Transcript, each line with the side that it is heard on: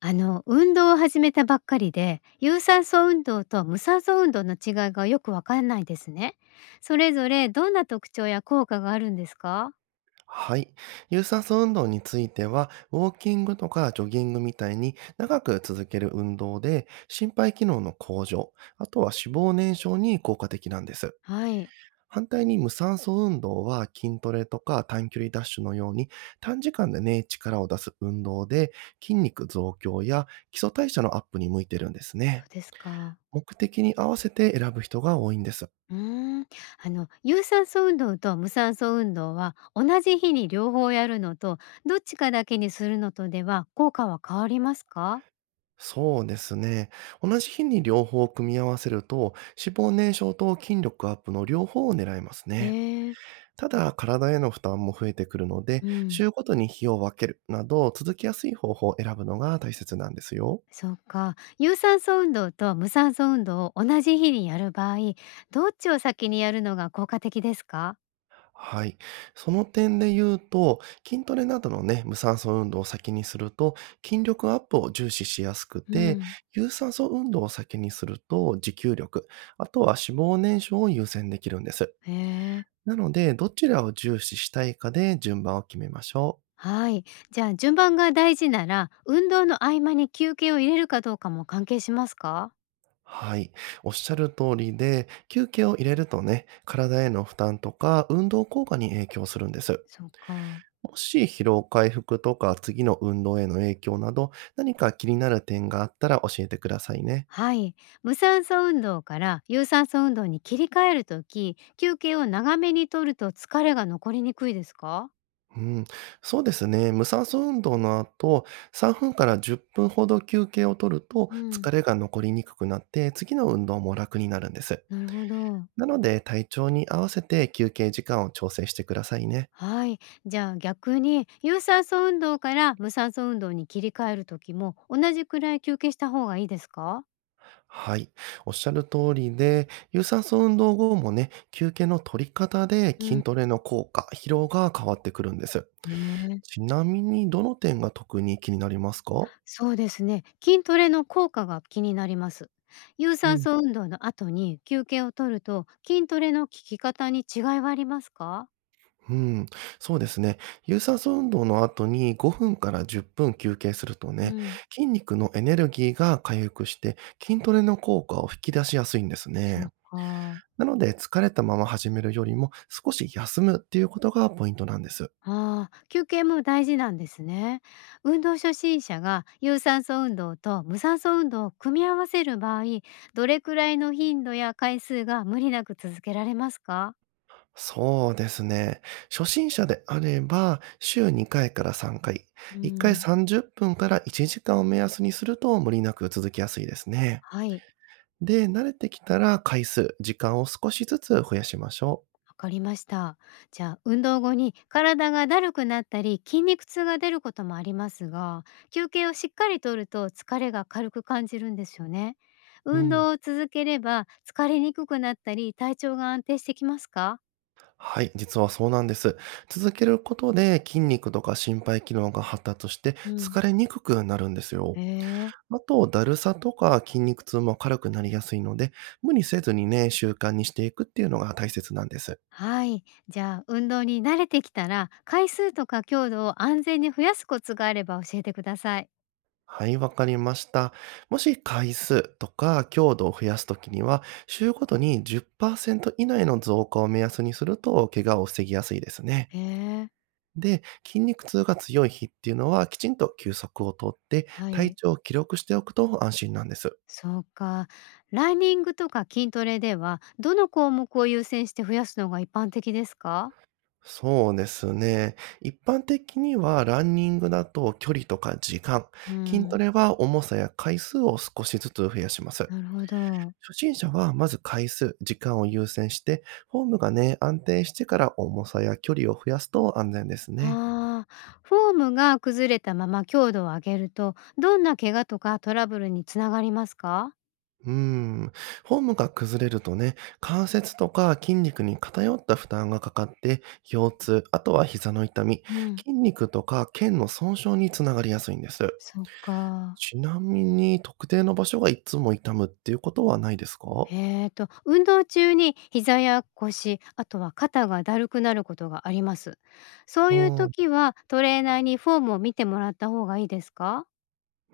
left: あの運動を始めたばっかりで有酸素運動と無酸素運動の違いがよくわかんないですね。それぞれどんな特徴や効果があるんですか？
right: はい。有酸素運動については、ウォーキングとかジョギングみたいに長く続ける運動で、心肺機能の向上、あとは脂肪燃焼に効果的なんです。
left: はい、
right: 反対に無酸素運動は筋トレとか短距離ダッシュのように短時間でね、力を出す運動で筋肉増強や基礎代謝のアップに向いてるんです
left: そ
right: ね。
left: うですか。
right: 目的に合わせて選ぶ人が多いんです。
left: うーん、あの有酸素運動と無酸素運動は同じ日に両方やるのと、どっちかだけにするのとでは効果は変わりますか？
right: そうですね。同じ日に両方を組み合わせると、脂肪燃焼と筋力アップの両方を狙いますね。
left: ええ、
right: ただ、体への負担も増えてくるので、
left: うん、
right: 週ごとに日を分けるなど、続きやすい方法を選ぶのが大切なんですよ。
left: そうか。有酸素運動と無酸素運動を同じ日にやる場合、どっちを先にやるのが効果的ですか？
right: はい。その点で言うと、筋トレなどのね、無酸素運動を先にすると、筋力アップを重視しやすく
left: う
right: て、
left: ん、
right: 有酸素運動を先にすると、持久力、あとは脂肪燃焼を優先できるんです。
left: へえ。
right: なので、どちらを重視したいかで順番を決めましょう。
left: はい。じゃあ順番が大事なら、運動の合間に休憩を入れるかどうかも関係しますか？
right: はい。おっしゃる通りで、休憩を入れるとね、体への負担とか運動効果に影響するんです。
left: そうか。
right: もし疲労回復とか次の運動への影響など、何か気になる点があったら教えてくださいね。
left: はい。無酸素運動から有酸素運動に切り替えるとき、休憩を長めにとると疲れが残りにくいですか？
right: うん、そうですね。無酸素運動の後、3分から10分ほど休憩を取ると
left: う
right: 疲
left: ん、
right: れが残りにくくなって、次の運動も楽になるんです。
left: なるほど。
right: なので、体調に合わせて休憩時間を調整してくださいね。
left: はい。じゃあ逆に有酸素運動から無酸素運動に切り替える時も同じくらい休憩した方がいいですか？
right: はい。おっしゃる通りで、有酸素運動後もね、休憩の取り方で
left: うん、
right: 筋トレの効果、疲労が変わってくるんです。
left: ええ、
right: ちなみに、どの点が特に気になりますか？
left: そうですね。筋トレの効果が気になります。有
right: う
left: 酸
right: ん。
left: 素運動の後に休憩を取ると筋トレの効き方に違いはありますか？
right: うん、そうですね。有酸素運動の後に5分から10分休憩すると
left: う
right: ね、
left: ん、
right: 筋肉のエネルギーが回復して筋トレの効果を引き出しやすいんです
left: そ
right: ね。
left: うか。
right: なので、疲れたまま始めるよりも、少し休むっていうことがポイントなんです。
left: ああ、休憩も大事なんですね。運動初心者が有酸素運動と無酸素運動を組み合わせる場合、どれくらいの頻度や回数が無理なく続けられますか？
right: そうですね。初心者であれば、週2回から3回、
left: う
right: 1回
left: ん、
right: 30分から1時間を目安にすると無理なく続きやすいですね。
left: はい、
right: で、慣れてきたら回数、時間を少しずつ増やしましょ
left: わかりました。じゃあ、運動後に体がだるくなったり筋肉痛が出ることもありますが、休憩をしっかりとると疲れが軽く感じるんですよね。
right: う。う
left: 運
right: ん。
left: 動を続ければ疲れにくくなったり体調が安定してきますか？
right: はい、実はそうなんです。続けることで筋肉とか心肺機能が発達して
left: うん、
right: 疲れにくくなるんです
left: へ
right: よ。
left: え、
right: あと、だるさとか筋肉痛も軽くなりやすいので、無理せずにね、習慣にしていくっていうのが大切なんです。
left: はい。じゃあ、運動に慣れてきたら、回数とか強度を安全に増やすコツがあれば教えてください。
right: はい、わかりました。もし回数とか強度を増やすときには、週ごとに10%以内の増加を目安にすると、怪我を防ぎやすいですね。
left: へえ、
right: で、筋肉痛が強い日っていうのは、きちんと休息をとって、
left: は
right: 体
left: い。
right: 調を記録しておくと安心なんです。
left: そうか。ランニングとか筋トレでは、どの項目を優先して増やすのが一般的ですか？
right: そうですね。一般的にはランニングだと距離とか時間、
left: う
right: 筋ト
left: ん、
right: レは重さや回数を少しずつ増やします。
left: なるほど。
right: 初心者はまず回数、時間を優先して、フォームがね、安定してから重さや距離を増やすと安全ですね。
left: ああ、フォームが崩れたまま強度を上げると、どんな怪我とかトラブルにつながりますか？
right: うーん。フォームが崩れるとね、関節とか筋肉に偏った負担がかかって、腰痛、あとは膝の痛み、
left: うん。
right: 筋肉とか腱の損傷につながりやすいんです。
left: そっか。
right: ちなみに、特定の場所がいつも痛むっていうことはないですか？
left: 運動中に膝や腰、あとは肩がだるくなることがあります。そういう
right: うん。
left: 時はトレーナーにフォームを見てもらった方がいいですか？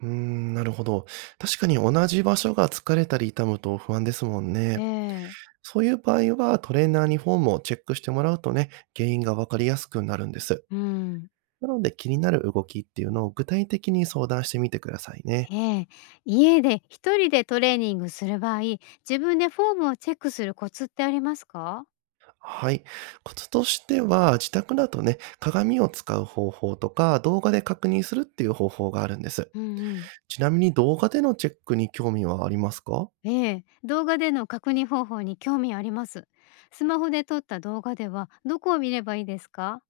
right: うーん、なるほど。確かに同じ場所が疲れたり痛むと不安ですもんね。
left: ええ、
right: そういう場合は、トレーナーにフォームをチェックしてもらうとね、原因がわかりやすくなるんです。
left: うん。
right: なので気になる動きっていうのを具体的に相談してみてくださいね。
left: ええ、家で一人でトレーニングする場合、自分でフォームをチェックするコツってありますか？
right: はい。コツとしては、自宅だとね、鏡を使う方法とか、動画で確認するっていう方法があるんです。
left: うんうん。
right: ちなみに動画でのチェックに興味はありますか？
left: ええ、動画での確認方法に興味あります。スマホで撮った動画ではどこを見ればいいですか？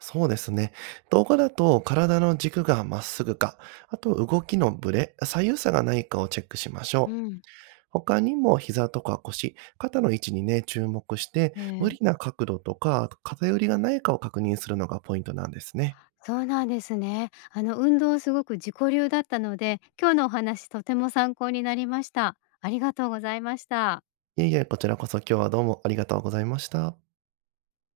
right: そうですね。動画だと体の軸がまっすぐか、あと動きのブレ、左右差がないかをチェックしまし
left: う
right: ょう。
left: ん。
right: 他にも膝とか腰、肩の位置にね、注目して、無
left: え
right: 理
left: え、
right: な角度とか偏りがないかを確認するのがポイントなんですね。
left: そうなんですね。あの運動すごく自己流だったので、今日のお話とても参考になりました。ありがとうございました。
right: いえいえ、こちらこそ今日はどうもありがとうございました。